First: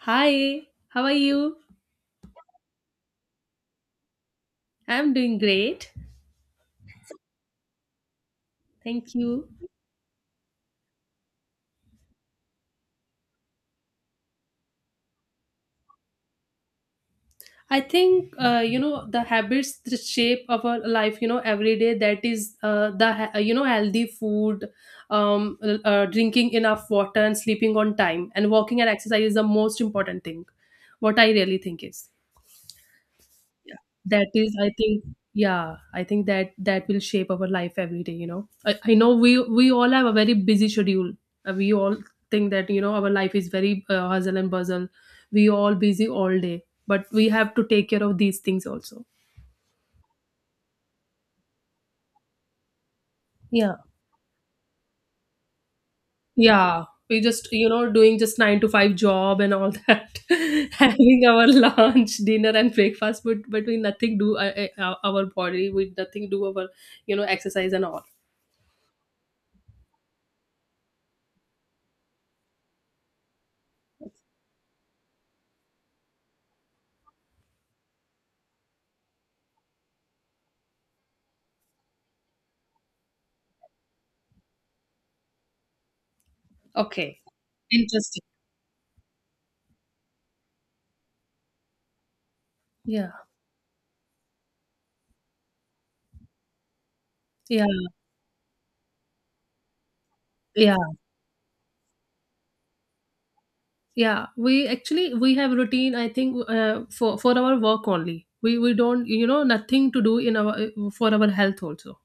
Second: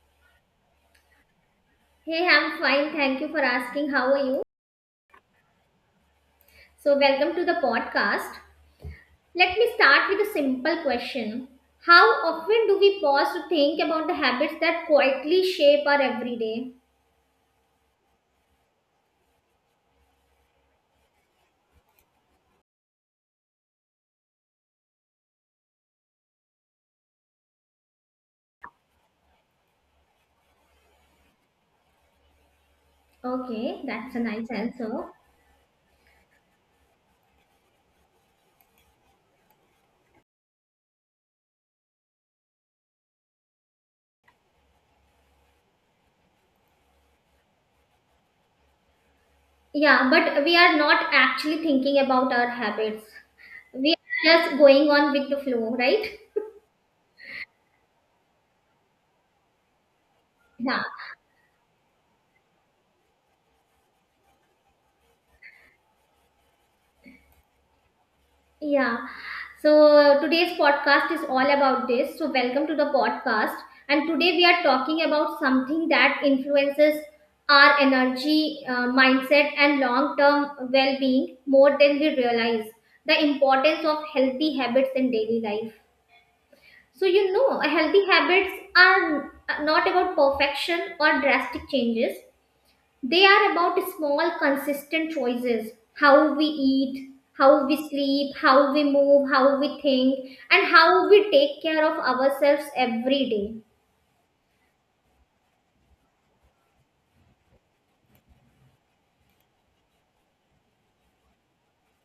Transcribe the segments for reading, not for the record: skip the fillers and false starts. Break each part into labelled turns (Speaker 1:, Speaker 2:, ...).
Speaker 1: Hi, how are you?
Speaker 2: Hey, I'm fine. Thank you for asking. How are you?
Speaker 1: I'm doing great.
Speaker 2: So, welcome to the podcast.
Speaker 1: Thank you.
Speaker 2: Let me start with a simple question. How often do we pause to think about the habits that quietly shape our everyday?
Speaker 1: I think the habits the shape of our life, every day, that is the healthy food, drinking enough water and sleeping on time and walking and exercise is the most important thing. What I really think is.
Speaker 2: Okay, that's a
Speaker 1: That
Speaker 2: nice
Speaker 1: is I think.
Speaker 2: answer.
Speaker 1: Yeah i think that will shape our life every day, I know we all have a very busy schedule. We all think that our life is very hustle and bustle. We all busy all day, but we have to take care of these things also.
Speaker 2: Yeah, but we are not actually thinking about our habits.
Speaker 1: Yeah.
Speaker 2: We are just going on with the flow, right?
Speaker 1: Yeah we just, doing just 9 to 5 job and all that,
Speaker 2: Yeah.
Speaker 1: having our lunch, dinner and breakfast, but we nothing do, our body, we nothing do our, exercise and all.
Speaker 2: Yeah. So today's podcast is all about this. So welcome to the podcast. And today we are talking about something that influences our energy, mindset, and long term well being more than we realize, the importance of healthy habits in daily life. So,
Speaker 1: Okay.
Speaker 2: you know, healthy
Speaker 1: Interesting.
Speaker 2: habits are not about perfection or drastic changes,
Speaker 1: Yeah.
Speaker 2: they are about small, consistent choices: how we eat, how
Speaker 1: Yeah,
Speaker 2: we sleep, how we move, how we think, and
Speaker 1: yeah,
Speaker 2: how we take care of ourselves every day.
Speaker 1: yeah. We have routine. I think for our work only. We don't, nothing to do in our, for our health also.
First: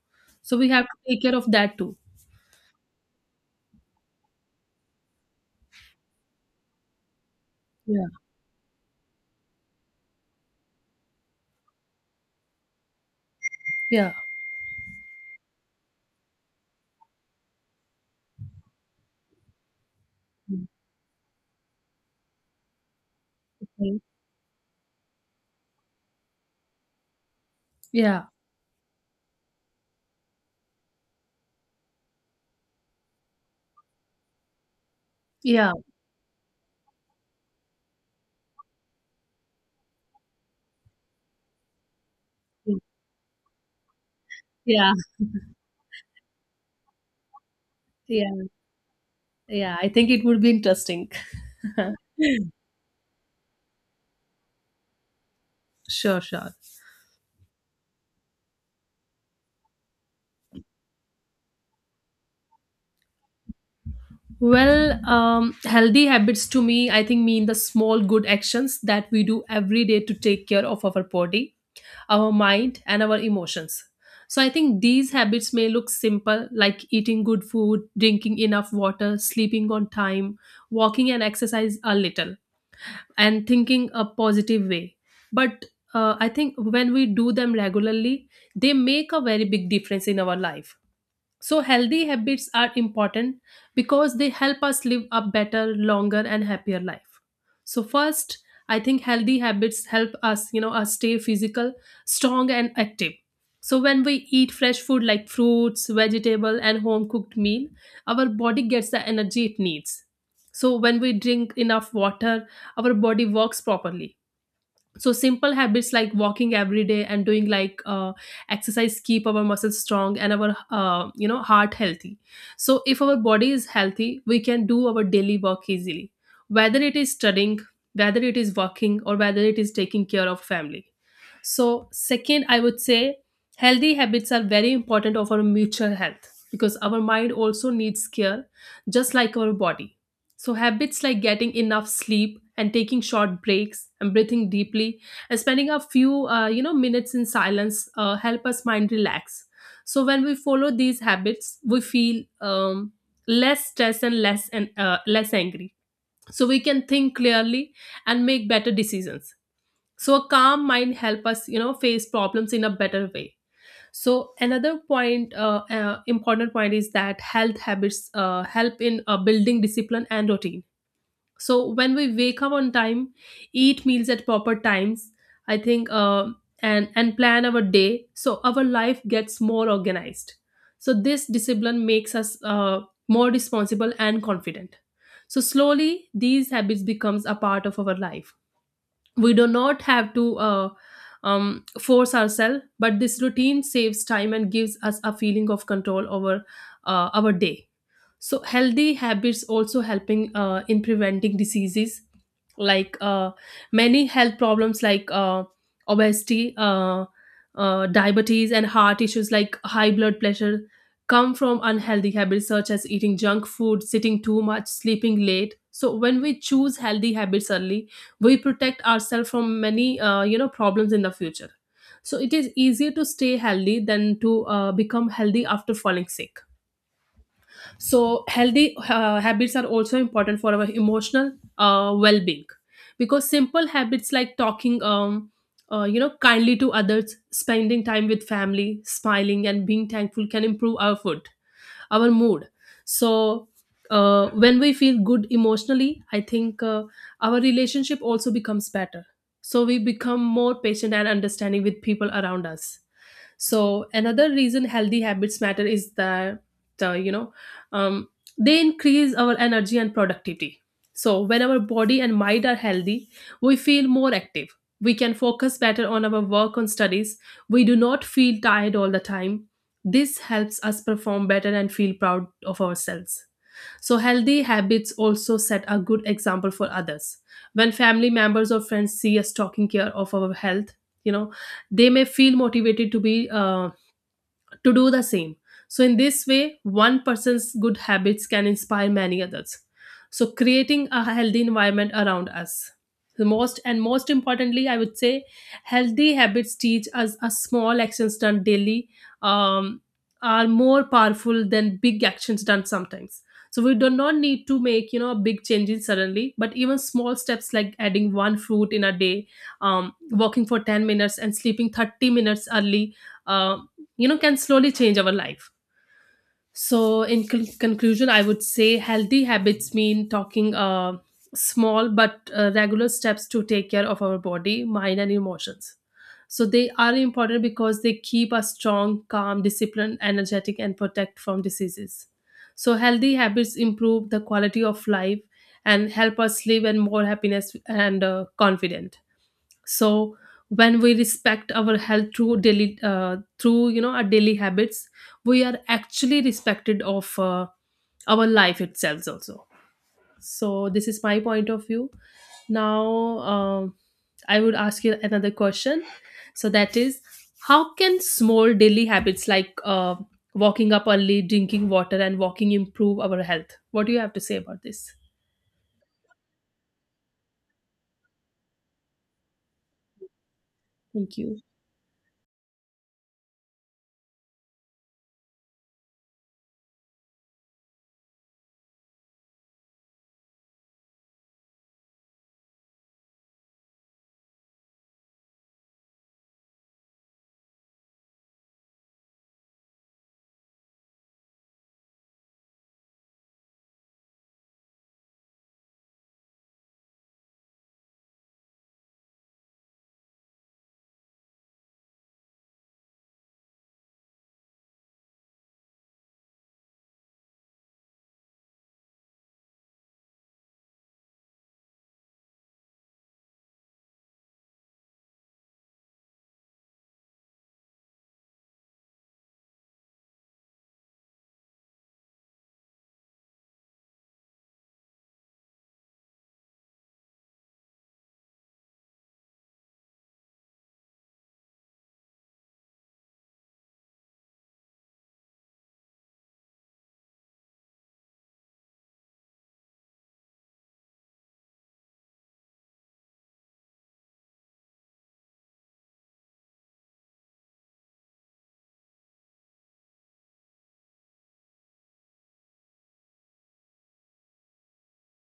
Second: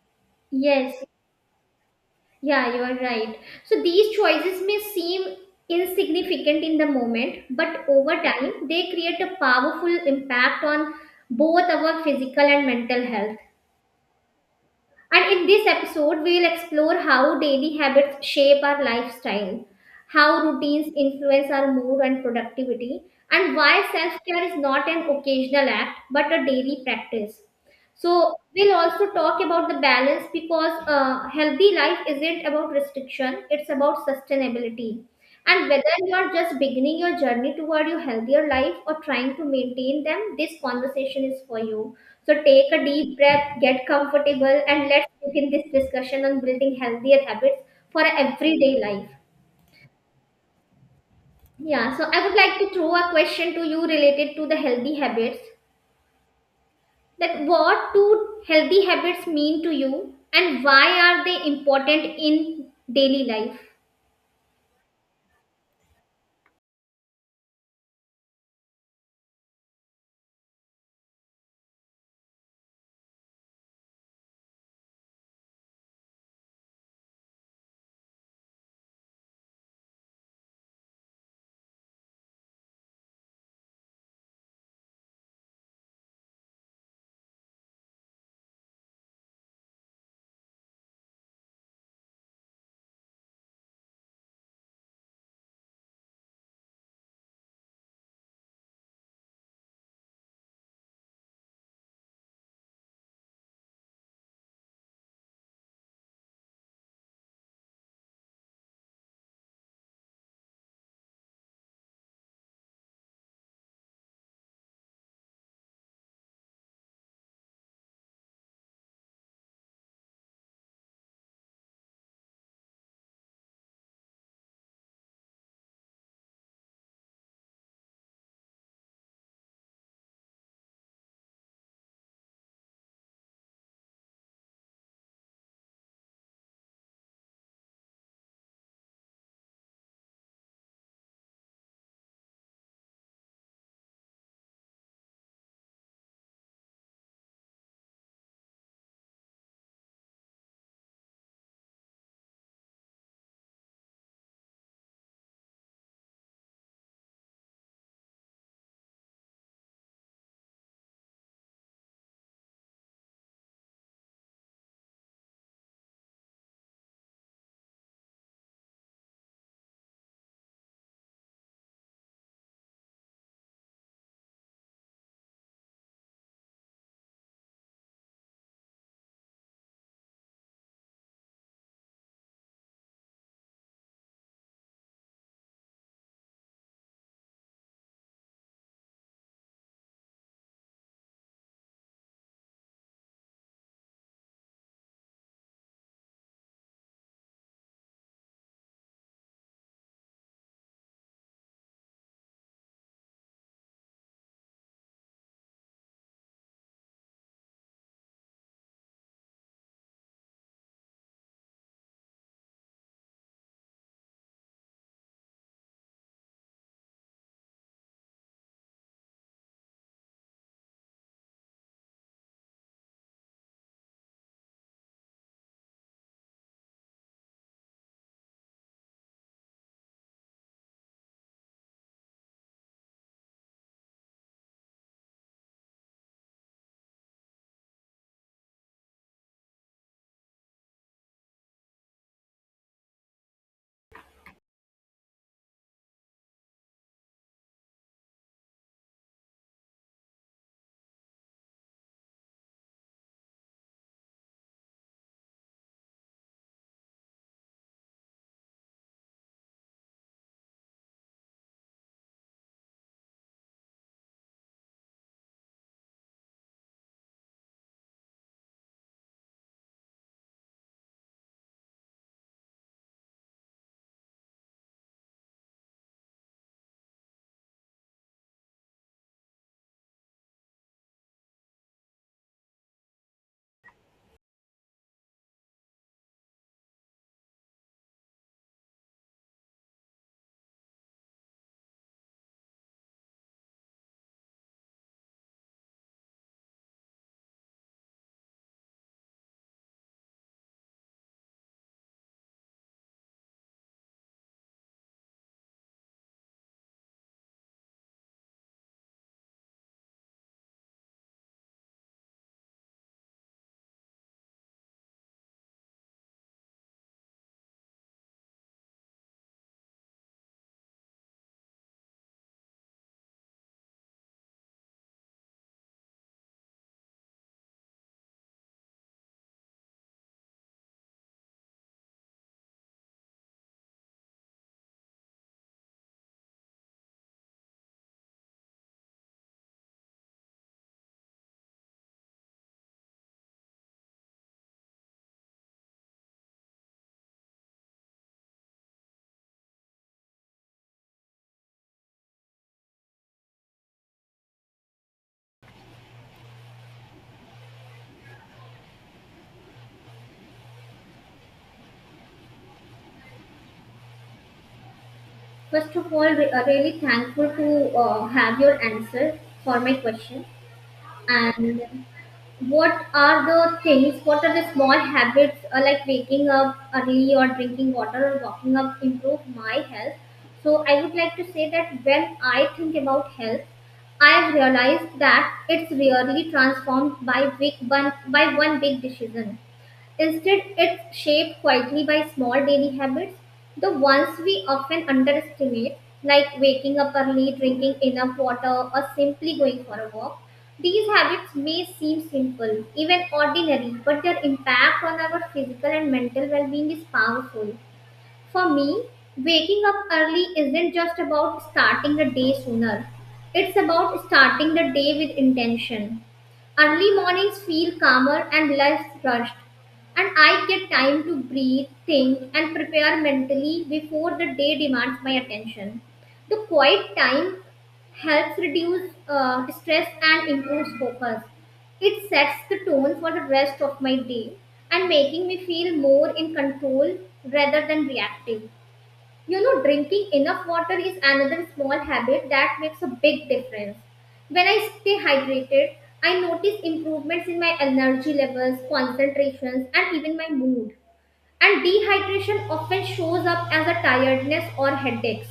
Speaker 1: So we have
Speaker 2: Yes,
Speaker 1: to take care of that too.
Speaker 2: yeah, you are right. So these choices may seem insignificant in the moment, but
Speaker 1: Yeah,
Speaker 2: over time they create a powerful impact on both our physical and mental health.
Speaker 1: yeah.
Speaker 2: And in this episode, we will explore how daily habits shape our lifestyle, how
Speaker 1: Mm.
Speaker 2: routines influence our mood and productivity, and why self care is not an occasional act but a daily practice.
Speaker 1: Yeah,
Speaker 2: So we'll also talk about the balance, because healthy life isn't about restriction, it's about sustainability. And
Speaker 1: yeah,
Speaker 2: whether you are just beginning your journey toward your healthier life or trying to maintain them, this conversation is for you. So take a deep breath, get comfortable, and
Speaker 1: yeah,
Speaker 2: let's begin this discussion on building healthier habits for
Speaker 1: yeah,
Speaker 2: everyday life.
Speaker 1: yeah. I think it would be interesting.
Speaker 2: Yeah, so I would like to throw a question to you related to the healthy habits.
Speaker 1: Sure, sure.
Speaker 2: That what do healthy habits mean to you, and why are they important in daily life?
Speaker 1: Well, healthy habits to me, I think, mean the small good actions that we do every day to take care of our body, our mind, and our emotions. So I think these habits may look simple, like eating good food, drinking enough water, sleeping on time, walking and exercise a little, and thinking a positive way. But I think when we do them regularly, they make a very big difference in our life. So healthy habits are important because they help us live a better, longer, and happier life. So, first, I think healthy habits help us, us stay physical, strong, and active. So when we eat fresh food like fruits, vegetable, and home cooked meal, our body gets the energy it needs. So when we drink enough water, our body works properly. So simple habits like walking every day and doing like, exercise, keep our muscles strong and our, heart healthy. So if our body is healthy, we can do our daily work easily, whether it is studying, whether it is working, or whether it is taking care of family. So, second, I would say healthy habits are very important of our mutual health, because our mind also needs care just like our body. So habits like getting enough sleep and taking short breaks and breathing deeply and spending a few, minutes in silence help us mind relax. So when we follow these habits, we feel, less stress and less, and less angry. So we can think clearly and make better decisions. So a calm mind help us, face problems in a better way. So another point, important point, is that health habits help in building discipline and routine. So when we wake up on time, eat meals at proper times, I think and plan our day, so our life gets more organized. So this discipline makes us, more responsible and confident. So slowly these habits becomes a part of our life. We do not have to, force ourselves, but this routine saves time and gives us a feeling of control over, our day. So healthy habits also helping in preventing diseases, like, many health problems like, obesity, diabetes, and heart issues like high blood pressure come from unhealthy habits such as eating junk food, sitting too much, sleeping late. So when we choose healthy habits early, we protect ourselves from many, problems in the future. So it is easier to stay healthy than to, become healthy after falling sick. So healthy, habits are also important for our emotional, well-being, because simple habits like talking, kindly to others, spending time with family, smiling, and being thankful can improve our food, our mood. So, when we feel good emotionally, I think our relationship also becomes better. So we become more patient and understanding with people around us. So another reason healthy habits matter is that, uh, you know um, they increase our energy and productivity. So when our body and mind are healthy, we feel more active. We can focus better on our work, on studies. We do not feel tired all the time. This helps us perform better and feel proud of ourselves. So healthy habits also set a good example for others. When family members or friends see us taking care of our health, you know, they may feel motivated to be, to do the same. So in this way, one person's good habits can inspire many others. So creating a healthy environment around us. The most and most importantly, I would say healthy habits teach us a small actions done daily, um, are more powerful than big actions done sometimes. So we do not need to make, big changes suddenly, but even small steps like adding one fruit in a day, walking for 10 minutes, and sleeping 30 minutes early, uh, can slowly change our life. So in conclusion, I would say healthy habits mean talking, small but, regular steps to take care of our body, mind, and emotions. So they are important because they keep us strong, calm, disciplined, energetic, and protect from diseases. So healthy habits improve the quality of life and help us live in more happiness and, confident. So when we respect our health through daily, through you know our daily habits, we are actually respected of, our life itself also. So this is my point of view. Now, um, I would ask you another question. So that is, how can small daily habits like, walking up early, drinking water, and walking improve our health? What do you have to say about this?
Speaker 2: First of all, we are really thankful to have your answer for my question.
Speaker 1: Thank you.
Speaker 2: And what are the things, what are the small habits like waking up early or drinking water or walking up improve my health? So I would like to say that when I think about health, I've realized that it's really transformed by big, one by one big decision. Instead, it's shaped quietly by small daily habits, the ones we often underestimate, like waking up early, drinking enough water, or simply going for a walk. These habits may seem simple, even ordinary, but their impact on our physical and mental well being is powerful. For me, waking up early isn't just about starting the day sooner, it's about starting the day with intention. Early mornings feel calmer and less rushed, and I get time to breathe, think, and prepare mentally before the day demands my attention. The quiet time helps reduce stress and improves focus. It sets the tone for the rest of my day and making me feel more in control rather than reactive. You know, drinking enough water is another small habit that makes a big difference. When I stay hydrated, I notice improvements in my energy levels, concentrations, and even my mood. And dehydration often shows up as a tiredness or headaches,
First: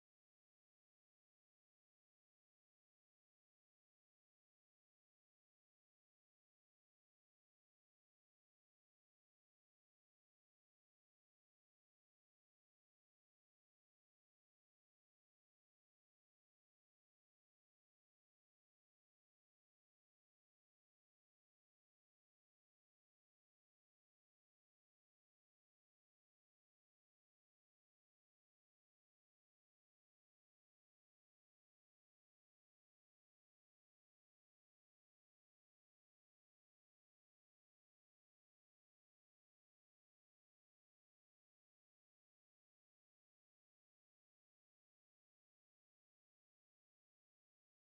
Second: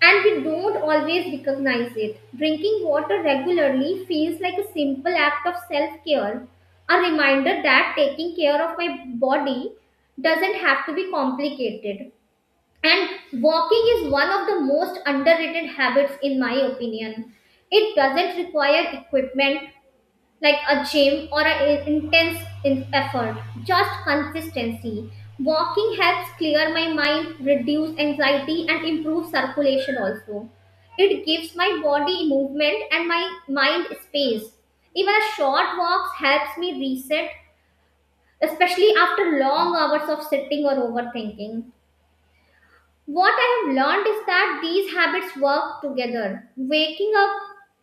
Speaker 2: and we don't always recognize it. Drinking water regularly feels like a simple act of self care, a reminder that taking care of my body doesn't have to be complicated. And walking is one of the most underrated habits, in my opinion. It doesn't require equipment, like a gym or an intense effort, just consistency. Walking helps clear my mind, reduce anxiety, and improve circulation also. It gives my body movement and my mind space. Even a short walks helps me reset, especially after long hours of sitting or overthinking. What I have learned is that these habits work together. Waking up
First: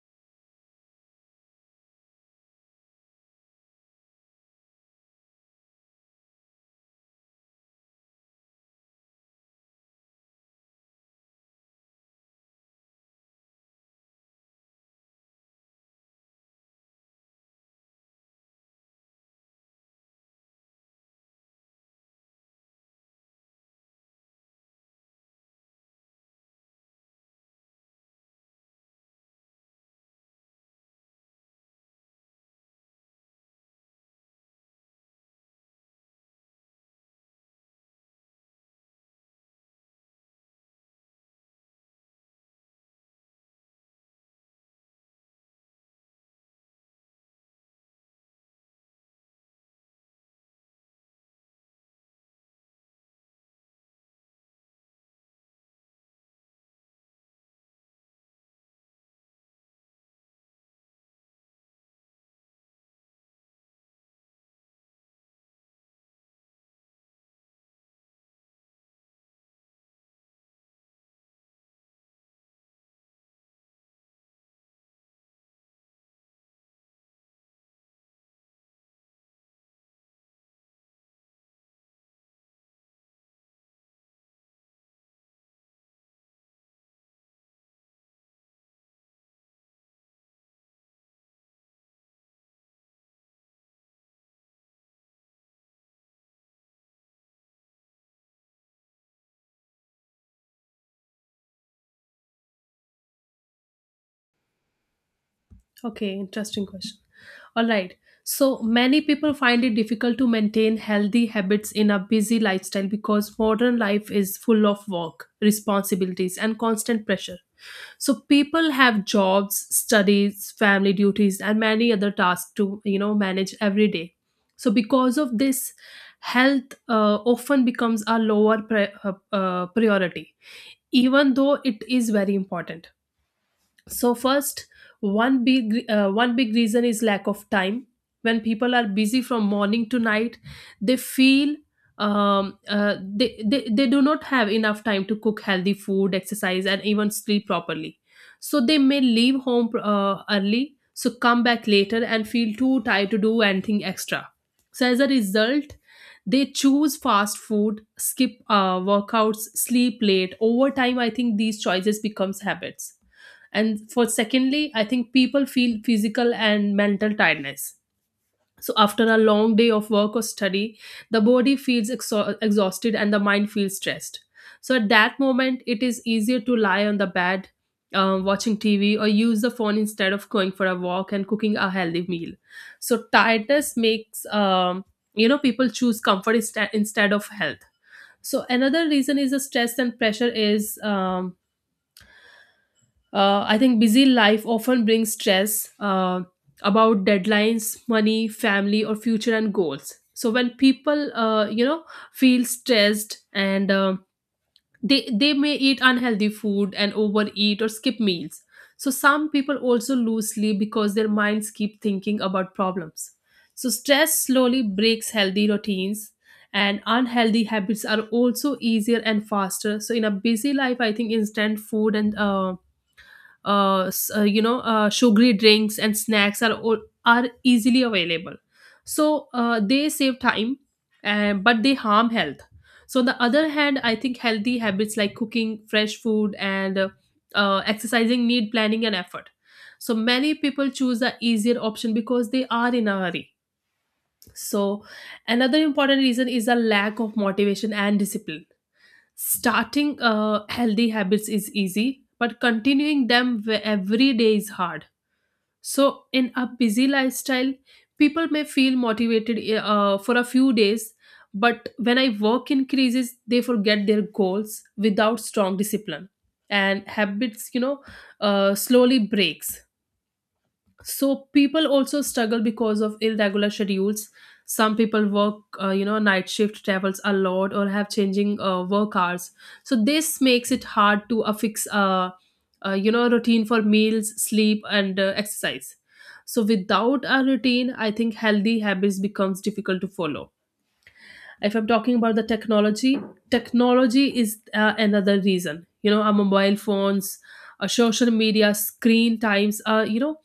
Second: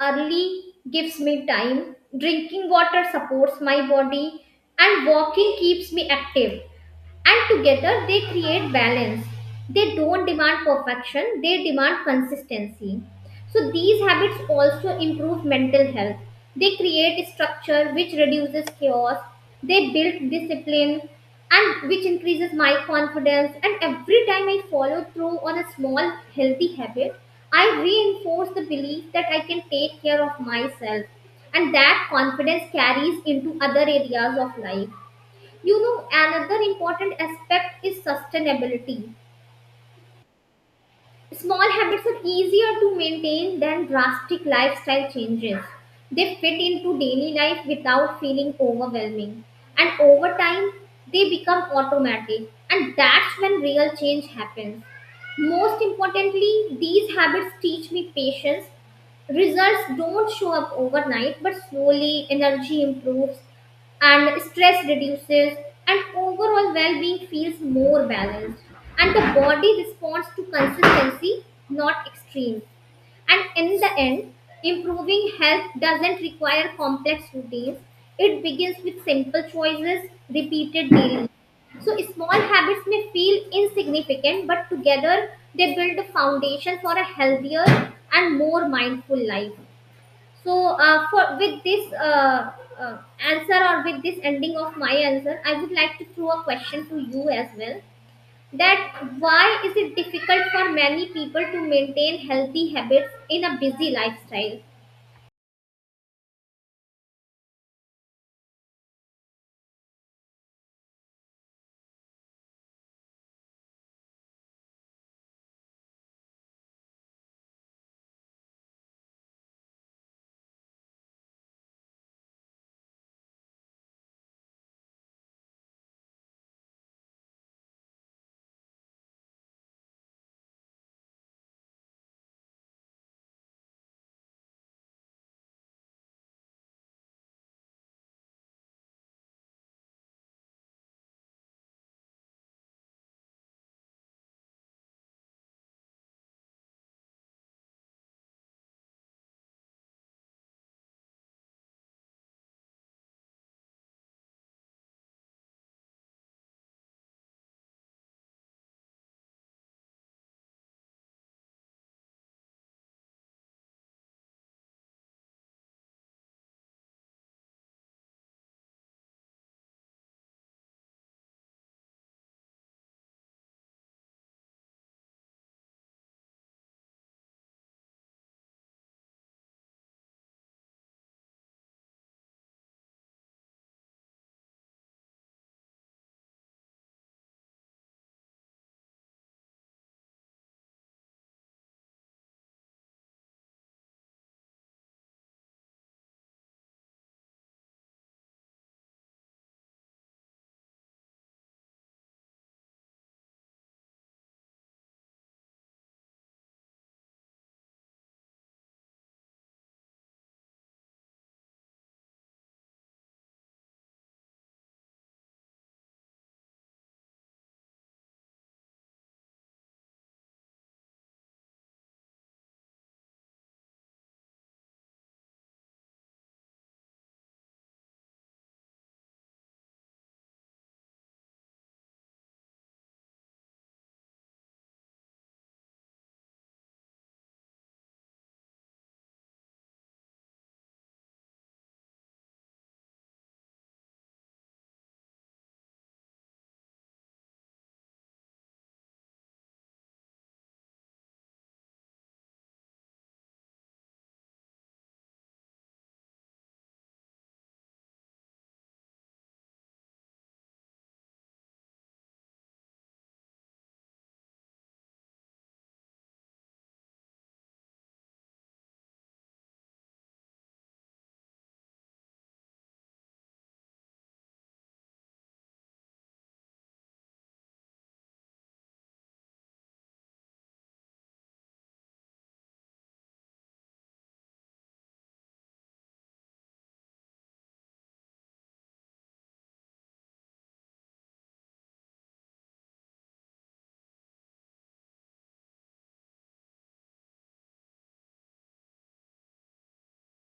Speaker 2: early gives me time, drinking water supports my body, and walking keeps me active, and together they create balance. They don't demand perfection, they demand consistency. So these habits also improve mental health. They create structure, which reduces chaos. They build discipline, and which increases my confidence. And every time I follow through on a small healthy habit, I reinforce the belief that I can take care of myself, and that confidence carries into other areas of life. You know, another important aspect is sustainability. Small habits are easier to maintain than drastic lifestyle changes. They fit into daily life without feeling overwhelming. And over time, they become automatic, and that's when real change happens. Most importantly, these habits teach me patience. Results don't show up overnight, but slowly energy improves, and stress reduces, and overall well-being feels more balanced, and the body responds to consistency, not extreme. And in the end, improving health doesn't require complex routines, it begins with simple choices repeated daily. So small habits may feel insignificant, but together they build a foundation for a healthier and more mindful life. So, for with this answer, or with this ending of my answer, I would like to throw a question to you as well. That why is it difficult for many people to maintain healthy habits in a busy lifestyle?
Speaker 1: Okay, interesting question. All right. So many people find it difficult to maintain healthy habits in a busy lifestyle because modern life is full of work, responsibilities, and constant pressure. So people have jobs, studies, family duties, and many other tasks to, manage every day. So because of this, health often becomes a lower priority, even though it is very important. So, first, one big, one big reason is lack of time. When people are busy from morning to night, they feel, they do not have enough time to cook healthy food, exercise, and even sleep properly. So they may leave home, early, so come back later and feel too tired to do anything extra. So, as a result, they choose fast food, skip, workouts, sleep late. Over time, I think these choices becomes habits. And for secondly, I think people feel physical and mental tiredness. So after a long day of work or study, the body feels exhausted and the mind feels stressed. So at that moment it is easier to lie on the bed, watching tv or use the phone instead of going for a walk and cooking a healthy meal. So tiredness makes, people choose comfort instead of health. So another reason is the stress and pressure is, I think busy life often brings stress about deadlines, money, family, or future and goals. So when people, feel stressed and, they may eat unhealthy food and overeat or skip meals. So some people also lose sleep because their minds keep thinking about problems. So stress slowly breaks healthy routines, and unhealthy habits are also easier and faster. So in a busy life, I think instant food and, sugary drinks and snacks are all, are easily available. So, they save time, but they harm health. So on the other hand, I think healthy habits like cooking fresh food and, exercising need planning and effort. So many people choose the easier option because they are in a hurry. So another important reason is a lack of motivation and discipline. Starting, healthy habits is easy, but continuing them every day is hard. So, in a busy lifestyle, people may feel motivated, for a few days, but when I work increases, they forget their goals without strong discipline. And habits, slowly breaks, so people also struggle because of irregular schedules. Some people work night shift, travels a lot, or have changing work hours, so this makes it hard to affix a routine for meals, sleep, and exercise. So without a routine, I think healthy habits becomes difficult to follow. If I'm talking about the technology, technology is another reason. You know, our mobile phones, social media, screen times,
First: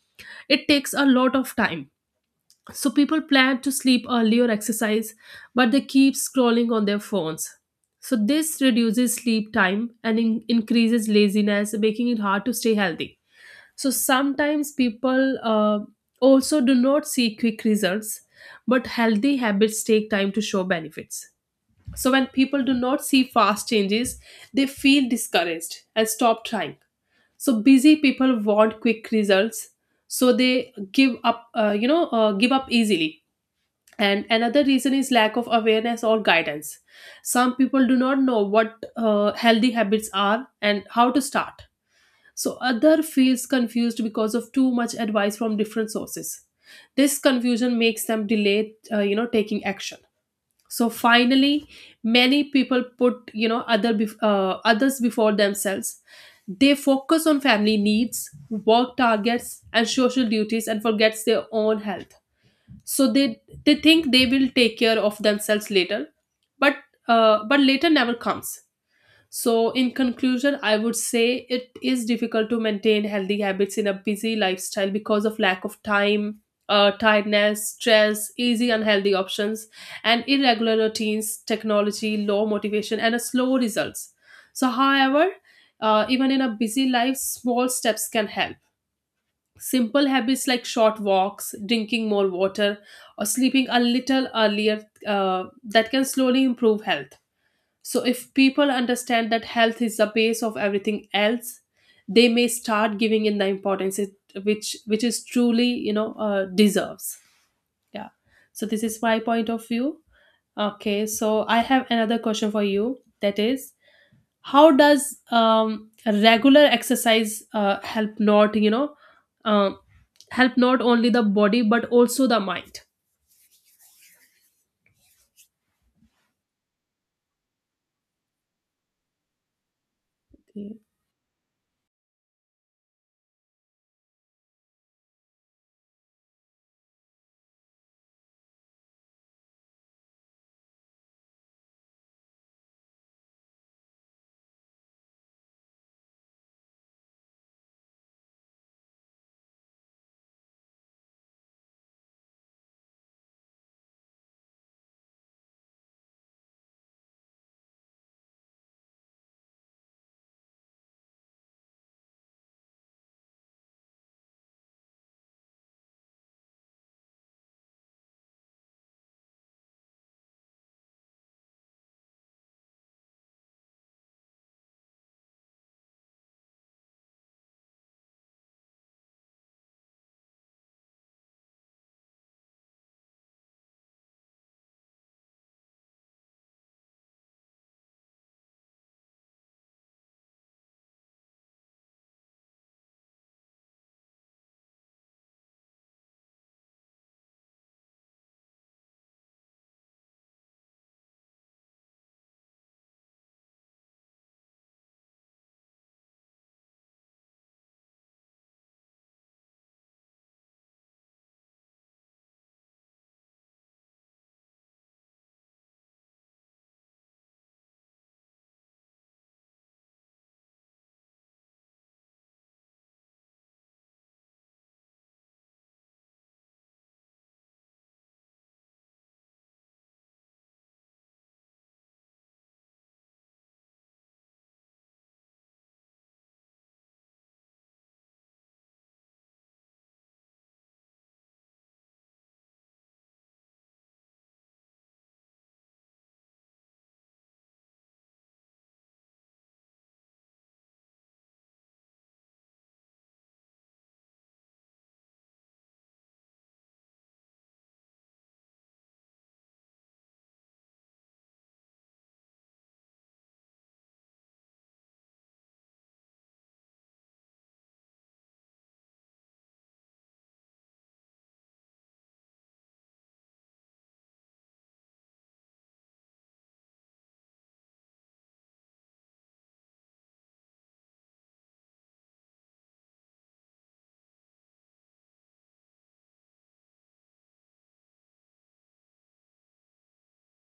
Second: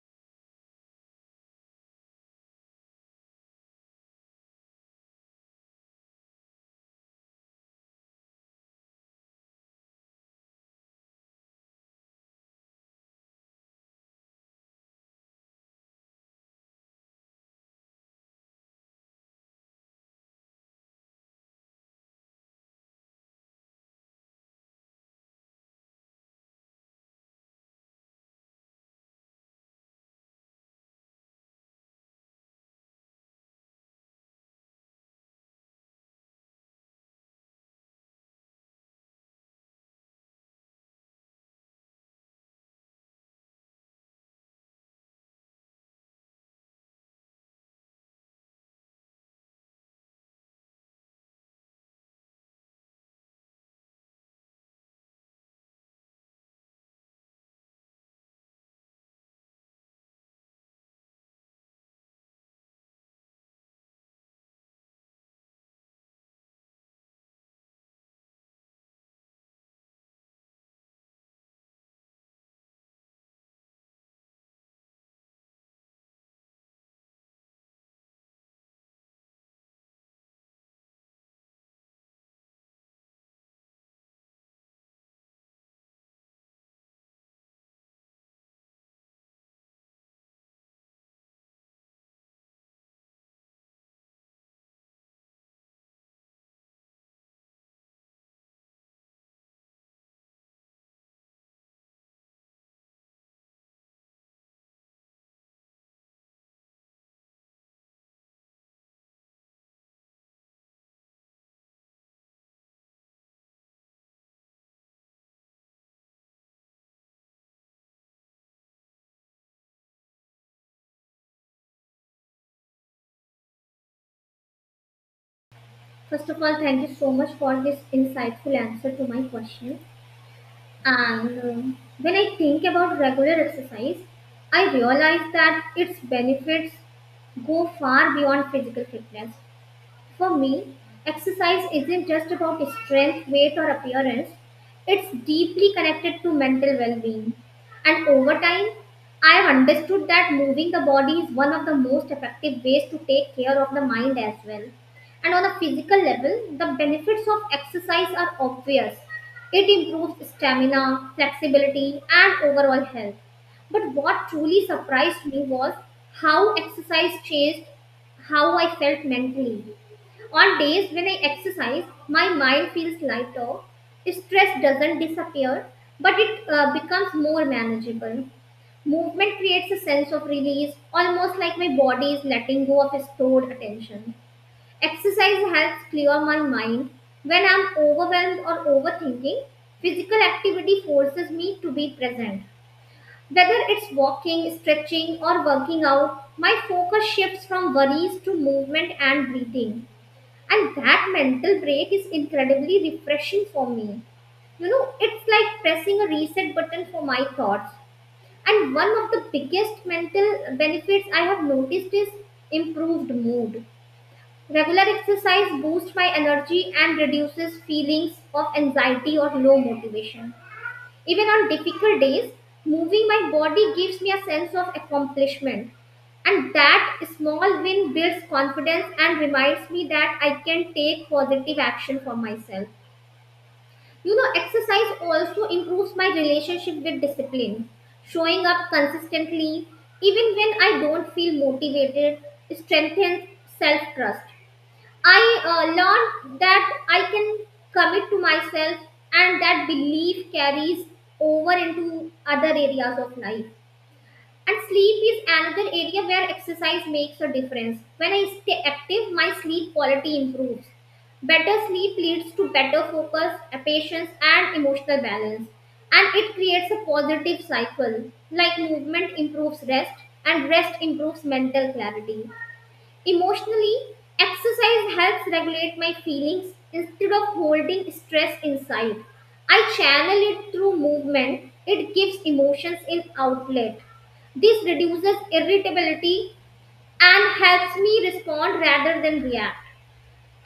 Speaker 1: it takes a lot of time. So people plan to sleep early or exercise, but they keep scrolling on their phones. So this reduces sleep time and increases laziness, making it hard to stay healthy. So sometimes people also do not see quick results, but healthy habits take time to show benefits. So when people do not see fast changes, they feel discouraged and stop trying. So busy people want quick results, so they give up. Give up easily. And another reason is lack of awareness or guidance. Some people do not know what healthy habits are and how to start. So other feels confused because of too much advice from different sources. This confusion makes them delay, taking action. So finally, many people put others before themselves. They focus on family needs, work targets, and social duties, and forgets their own health. So they think they will take care of themselves later, but but later never comes. So, in conclusion, I would say it is difficult to maintain healthy habits in a busy lifestyle because of lack of time, tiredness, stress, easy unhealthy options, and irregular routines, technology, low motivation, and a slow results. So, however, even in a busy life, small steps can help. Simple habits like short walks, drinking more water, or sleeping a little earlier, that can slowly improve health. So, if people understand that health is the base of everything else, they may start giving in the importance it, which is truly deserves. Yeah. So this is my point of view. Okay. So I have another question for you. That is, how does regular exercise help, not you know um, help not only the body but also the mind?
Speaker 2: First of all, thank you so much for this insightful answer to my question. And when I think about regular exercise, I realize that its benefits go far beyond physical fitness. For me, exercise isn't just about strength, weight, or appearance, it's deeply connected to mental well being. And over time, I've understood that moving the body is one of the most effective ways to take care of the mind as well. And on a physical level, the benefits of exercise are obvious. It improves stamina, flexibility, and overall health. But what truly surprised me was how exercise changed how I felt mentally. On days when I exercise, my mind feels lighter. Stress doesn't disappear, but it becomes more manageable. Movement creates a sense of release, almost like my body is letting go of stored attention. Exercise helps clear my mind. When I'm overwhelmed or overthinking, physical activity forces me to be present. Whether it's walking, stretching, or working out, my focus shifts from worries to movement and breathing, and that mental break is incredibly refreshing for me. You know, it's like pressing a reset button for my thoughts. And one of the biggest mental benefits I have noticed is improved mood. Regular exercise boosts my energy and reduces feelings of anxiety or low motivation. Even on difficult days, moving my body gives me a sense of accomplishment, and that small win builds confidence and reminds me that I can take positive action for myself. You know, exercise also improves my relationship with discipline. Showing up consistently, even when I don't feel motivated, strengthens self trust. I learned that I can commit to myself, and that belief carries over into other areas of life. And sleep is another area where exercise makes a difference. When I stay active, my sleep quality improves. Better sleep leads to better focus, patience, and emotional balance. And it creates a positive cycle, like movement improves rest, and rest improves mental clarity. Emotionally, exercise helps regulate my feelings. Instead of holding stress inside, I channel it through movement, it gives emotions an outlet. This reduces irritability and helps me respond rather than react.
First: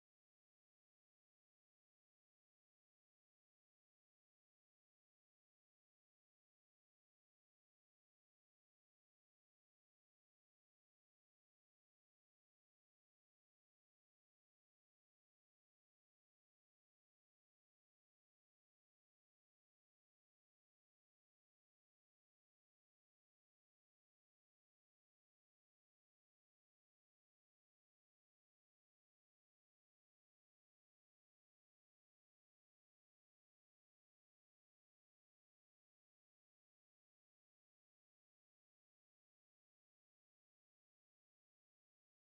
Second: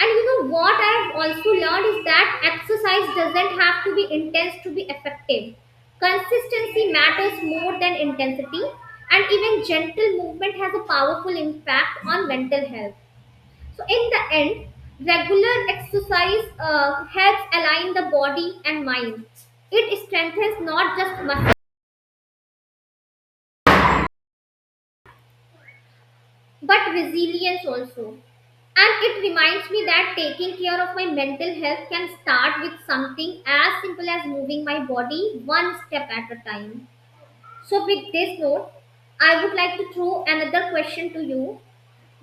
Speaker 2: And you know what, I've also learned is that exercise doesn't have to be intense to be effective. Consistency matters more than intensity, and even gentle movement has a powerful impact on mental health. So, in the end, regular exercise helps align the body and mind. It strengthens not just muscle but resilience also. And it reminds me that taking care of my mental health can start with something as simple as moving my body, one step at a time. So, with this note, I would like to throw another question to you,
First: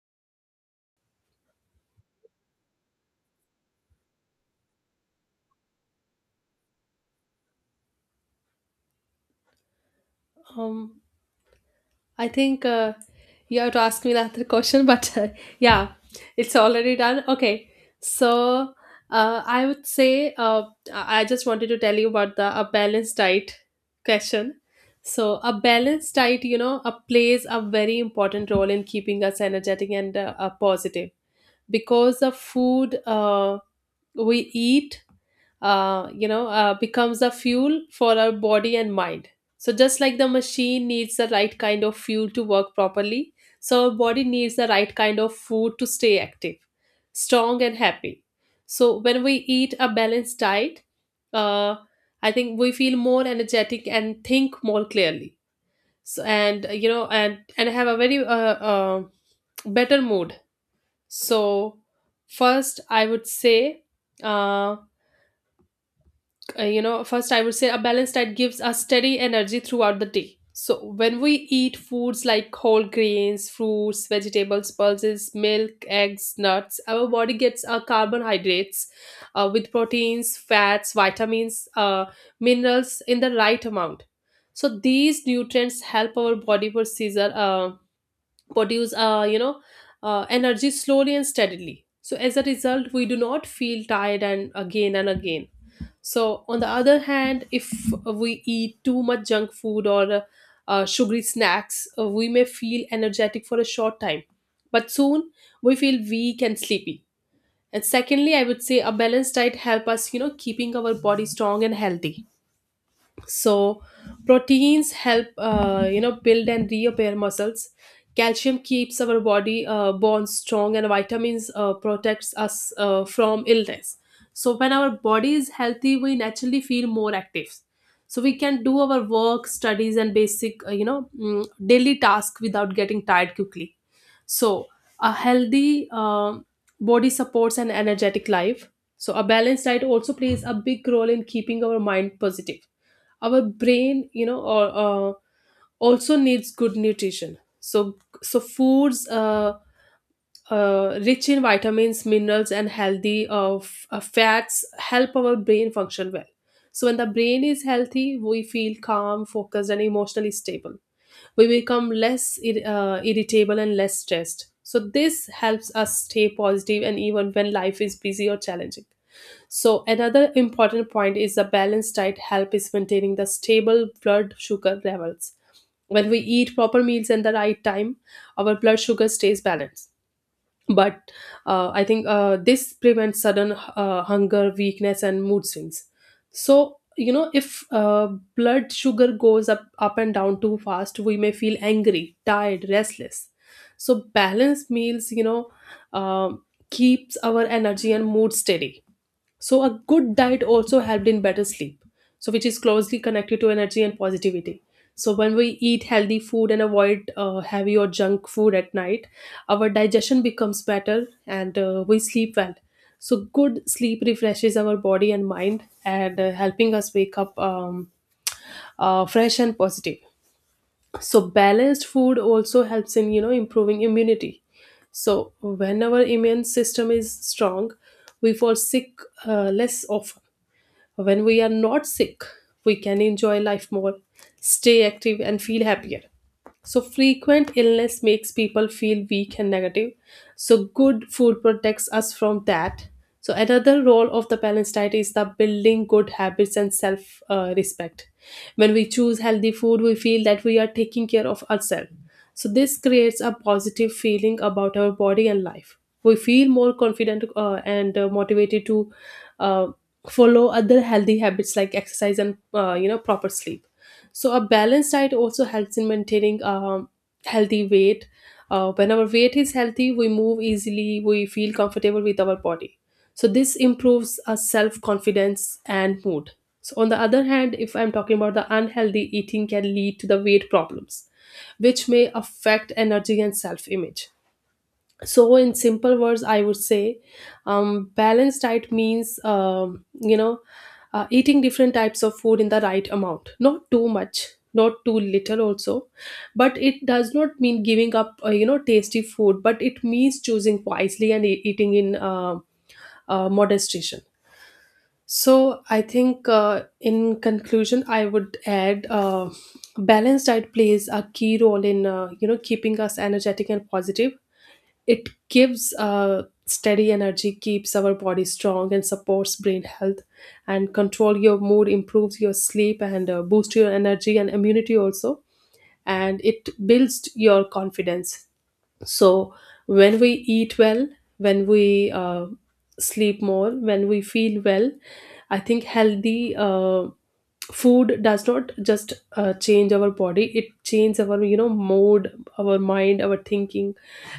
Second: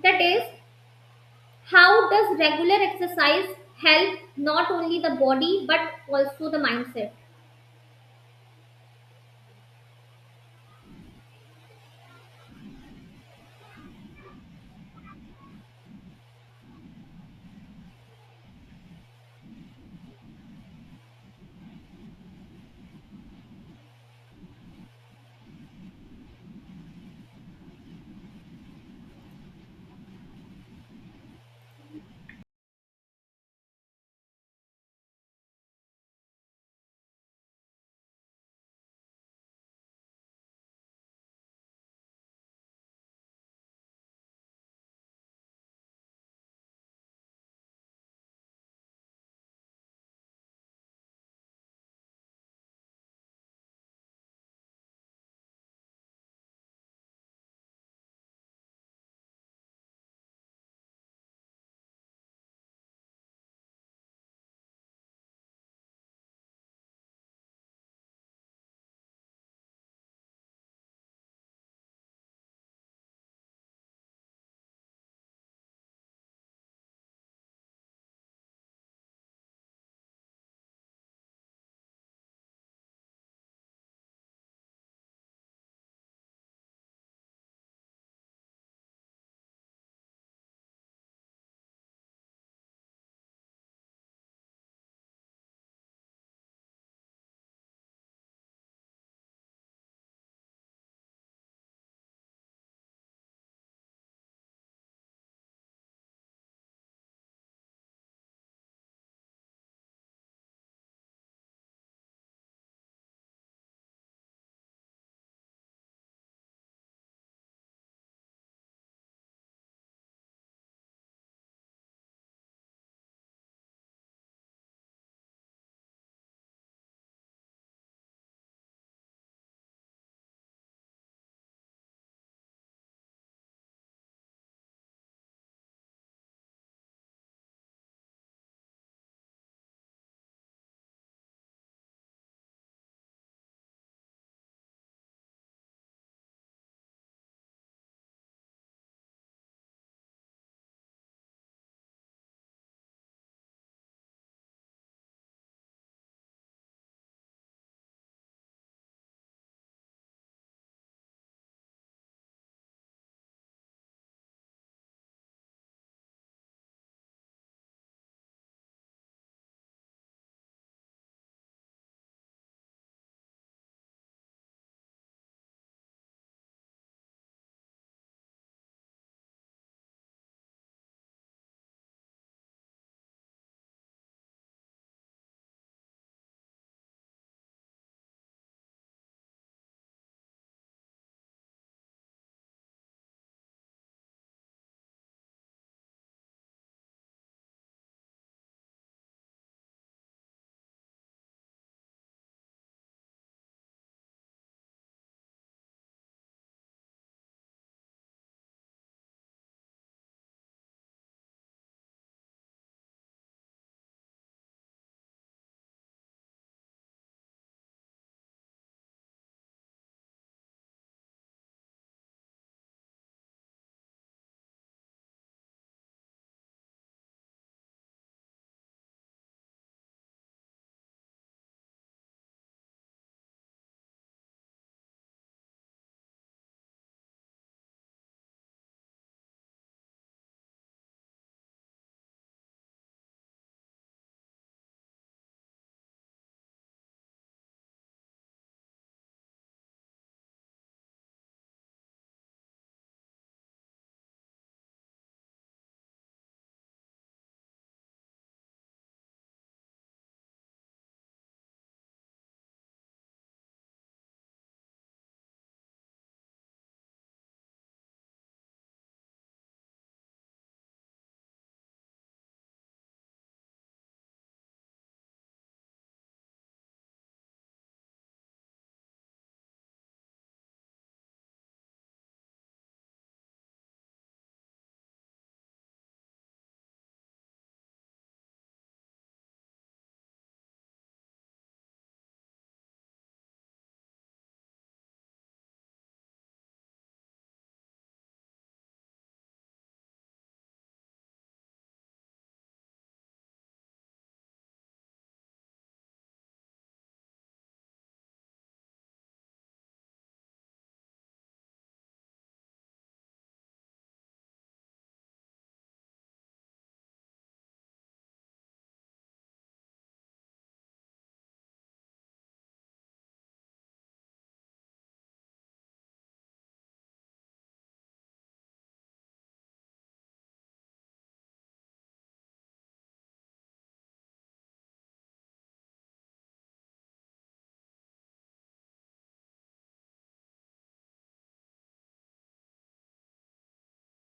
Speaker 2: that is, how does regular exercise help not only the body but also the mindset?
Speaker 1: Um, I think you have to ask me another question, but yeah, it's already done. Okay, so I would say I just wanted to tell you about the a balanced diet question. So a balanced diet, plays a very important role in keeping us energetic and positive because the food. We eat becomes a fuel for our body and mind. So just like the machine needs the right kind of fuel to work properly, so our body needs the right kind of food to stay active, strong, and happy. So when we eat a balanced diet, uh, I think we feel more energetic and think more clearly. So, and you know and have a very better mood. So, first I would say, uh, a balanced diet gives us steady energy throughout the day. So when we eat foods like whole grains, fruits, vegetables, pulses, milk, eggs, nuts, our body gets our carbohydrates with proteins, fats, vitamins, minerals in the right amount. So these nutrients help our body produce energy slowly and steadily, so as a result we do not feel tired and again and again. So, on the other hand, if we eat too much junk food or sugary snacks, we may feel energetic for a short time, but soon we feel weak and sleepy. And secondly, I would say a balanced diet help us, keeping our body strong and healthy. So proteins help build and repair muscles, calcium keeps our body bones strong, and vitamins protects us from illness. So when our body is healthy, we naturally feel more active. So we can do our work, studies, and basic daily tasks without getting tired quickly. So a healthy body supports an energetic life. So a balanced diet also plays a big role in keeping our mind positive. Our brain, you know or also needs good nutrition. So, so foods rich in vitamins, minerals, and healthy fats help our brain function well. So when the brain is healthy, we feel calm, focused, and emotionally stable. We become less irritable and less stressed. So, this helps us stay positive and even when life is busy or challenging. So another important point is a balanced diet help is maintaining the stable blood sugar levels. When we eat proper meals at the right time, our blood sugar stays balanced, but I think this prevents sudden hunger, weakness, and mood swings. So if blood sugar goes up, up and down too fast, we may feel angry, tired, restless. So balanced meals, um keeps our energy and mood steady. So, a good diet also helped in better sleep, so which is closely connected to energy and positivity. So, when we eat healthy food and avoid heavy or junk food at night, our digestion becomes better and we sleep well. So, good sleep refreshes our body and mind and helping us wake up fresh and positive. So, balanced food also helps in improving immunity. So, when our immune system is strong, we fall sick less often. When we are not sick, we can enjoy life more, stay active, and feel happier. So, frequent illness makes people feel weak and negative. So, good food protects us from that. So, another role of the balanced diet is the building good habits and self respect. When we choose healthy food, we feel that we are taking care of ourselves. So, this creates a positive feeling about our body and life. We feel more confident and motivated to uh, follow other healthy habits like exercise and proper sleep. So a balanced diet also helps in maintaining healthy weight. When our weight is healthy, we move easily, we feel comfortable with our body, so this improves our self confidence and mood. So on the other hand, if I'm talking about the unhealthy eating, can lead to the weight problems which may affect energy and self image. So in simple words, I would say, balanced diet means, eating different types of food in the right amount, not too much, not too little also, but it does not mean giving up tasty food, but it means choosing wisely and eating in moderation. So I think, in conclusion, I would add, balanced diet plays a key role in keeping us energetic and positive. It gives steady energy, keeps our body strong, and supports brain health. And control your mood, improves your sleep, and boosts your energy and immunity also. And it builds your confidence. So when we eat well, when we sleep more, when we feel well, I think healthy food does not just change our body; it changes our mood, our mind, our thinking,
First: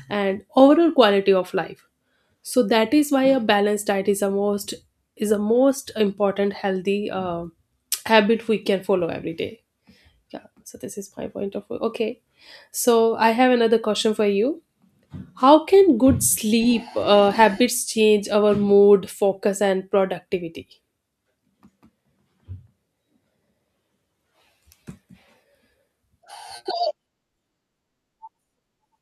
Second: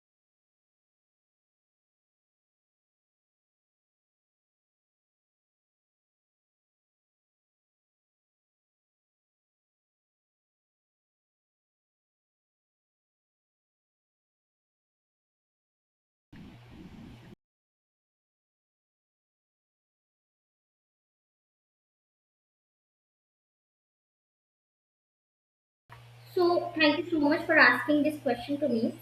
Speaker 1: and overall quality of life. So that is why a balanced diet is a most important healthy habit we can follow every day. Yeah. So this is my point of view. Okay. So I have another question for you. How can good sleep habits change our mood, focus, and productivity?
Speaker 2: So, thank you so much for asking this question to me.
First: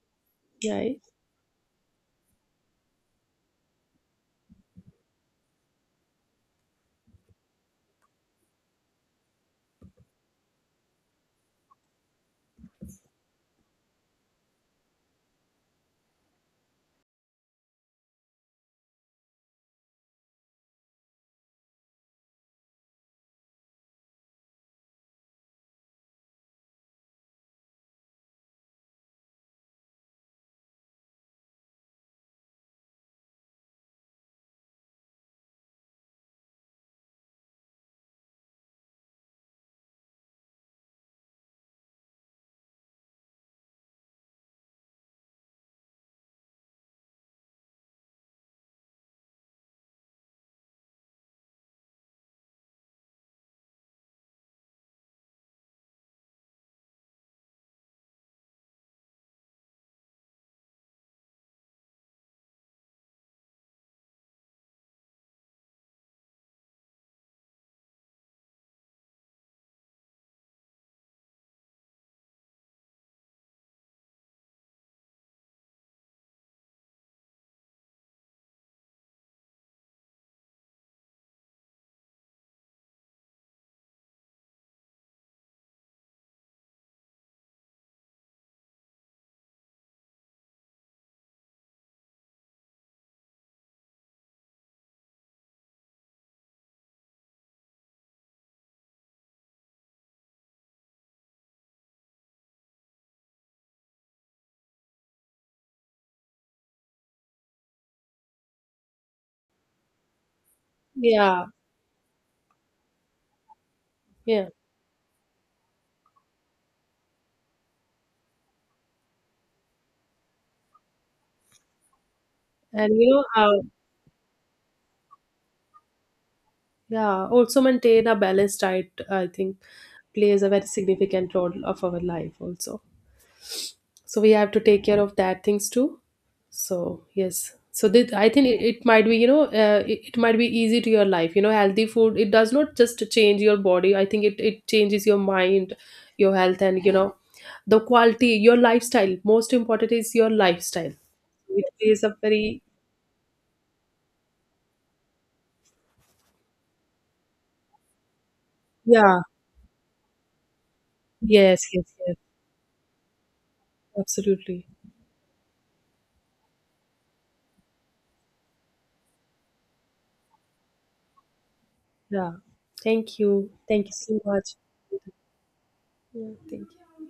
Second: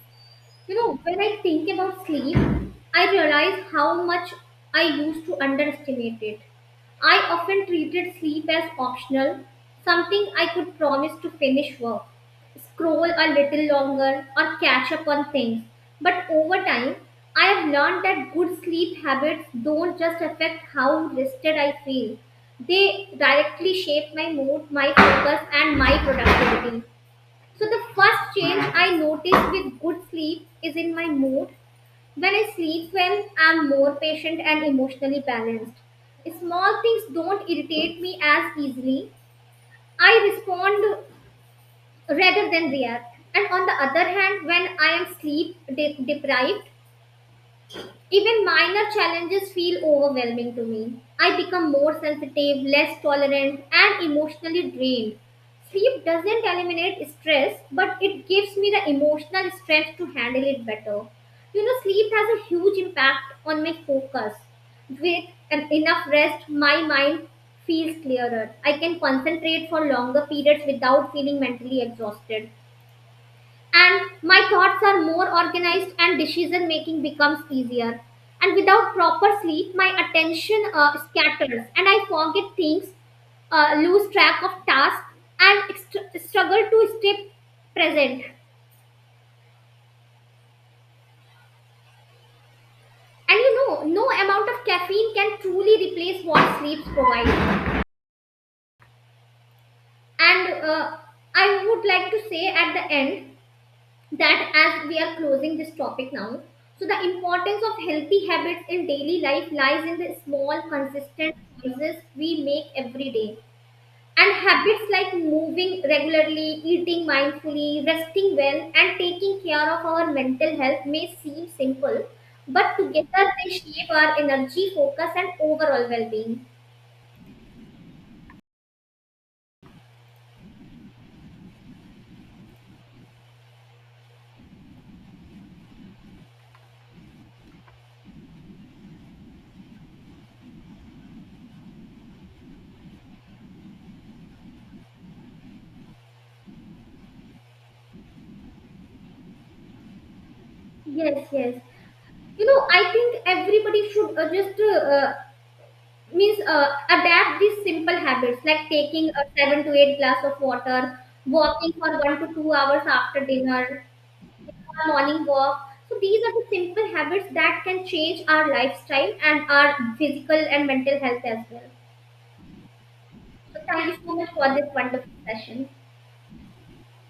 Speaker 2: You know,
Speaker 1: Right.
Speaker 2: when I think about sleep, I realize how much I used to underestimate it. I often treated sleep as optional, something I could promise to finish work, scroll a little longer, or catch up on things. But over time, I have learned that good sleep habits don't just affect how rested I feel, they directly shape my mood, my focus, and my productivity. So the first change I notice with good sleep is in my mood. When I sleep well, I'm more patient and emotionally balanced. Small things don't irritate me as easily. I respond rather than react. And on the other hand, when I am sleep deprived, even minor challenges feel overwhelming to me. I become more sensitive, less tolerant, and emotionally drained. Sleep doesn't eliminate stress, but it gives me the emotional strength to handle it better. You know, sleep has a huge impact on my focus. With an enough rest, my mind feels clearer. I can concentrate for longer periods without feeling mentally exhausted, and my thoughts are more organized, and decision making becomes easier. And without proper sleep my attention scatters, and I forget things, lose track of tasks, and struggle to stay present. And you know, no amount of caffeine can truly replace what sleeps provide. And I would like to say at the end that as we are closing this topic now, so the importance of healthy habits in daily life lies in the small, consistent
Speaker 1: Yeah.
Speaker 2: choices we make every day. And
Speaker 1: Yeah.
Speaker 2: habits like moving regularly, eating mindfully, resting well, and taking care of our mental health may seem simple, but
Speaker 1: And you know
Speaker 2: together they
Speaker 1: how.
Speaker 2: shape our energy, focus, and overall well-being.
Speaker 1: Yeah, also maintain a balanced diet, I think, plays a very significant role of our life also. So we have to take care of that things too. So yes, so that I think it, it might be, it, it might be easy to your life. You know, healthy food, it does not just change your body. I think it changes your mind, your health, and you know the quality your lifestyle. Most important is your lifestyle.
Speaker 2: Yes, yes.
Speaker 1: It plays a
Speaker 2: You
Speaker 1: very,
Speaker 2: know, I think everybody should just means adapt these simple habits, like taking
Speaker 1: yeah,
Speaker 2: a 7 to 8 glass of water,
Speaker 1: yes,
Speaker 2: walking
Speaker 1: yes,
Speaker 2: for
Speaker 1: yes,
Speaker 2: 1 to 2 hours after dinner,
Speaker 1: absolutely.
Speaker 2: a morning walk. So these are the simple habits that can change our lifestyle and our physical and mental health as well.
Speaker 1: Yeah. Thank you.
Speaker 2: So thank
Speaker 1: Thank you
Speaker 2: you so
Speaker 1: so
Speaker 2: much for
Speaker 1: much.
Speaker 2: this wonderful session.
Speaker 1: Yeah, thank you.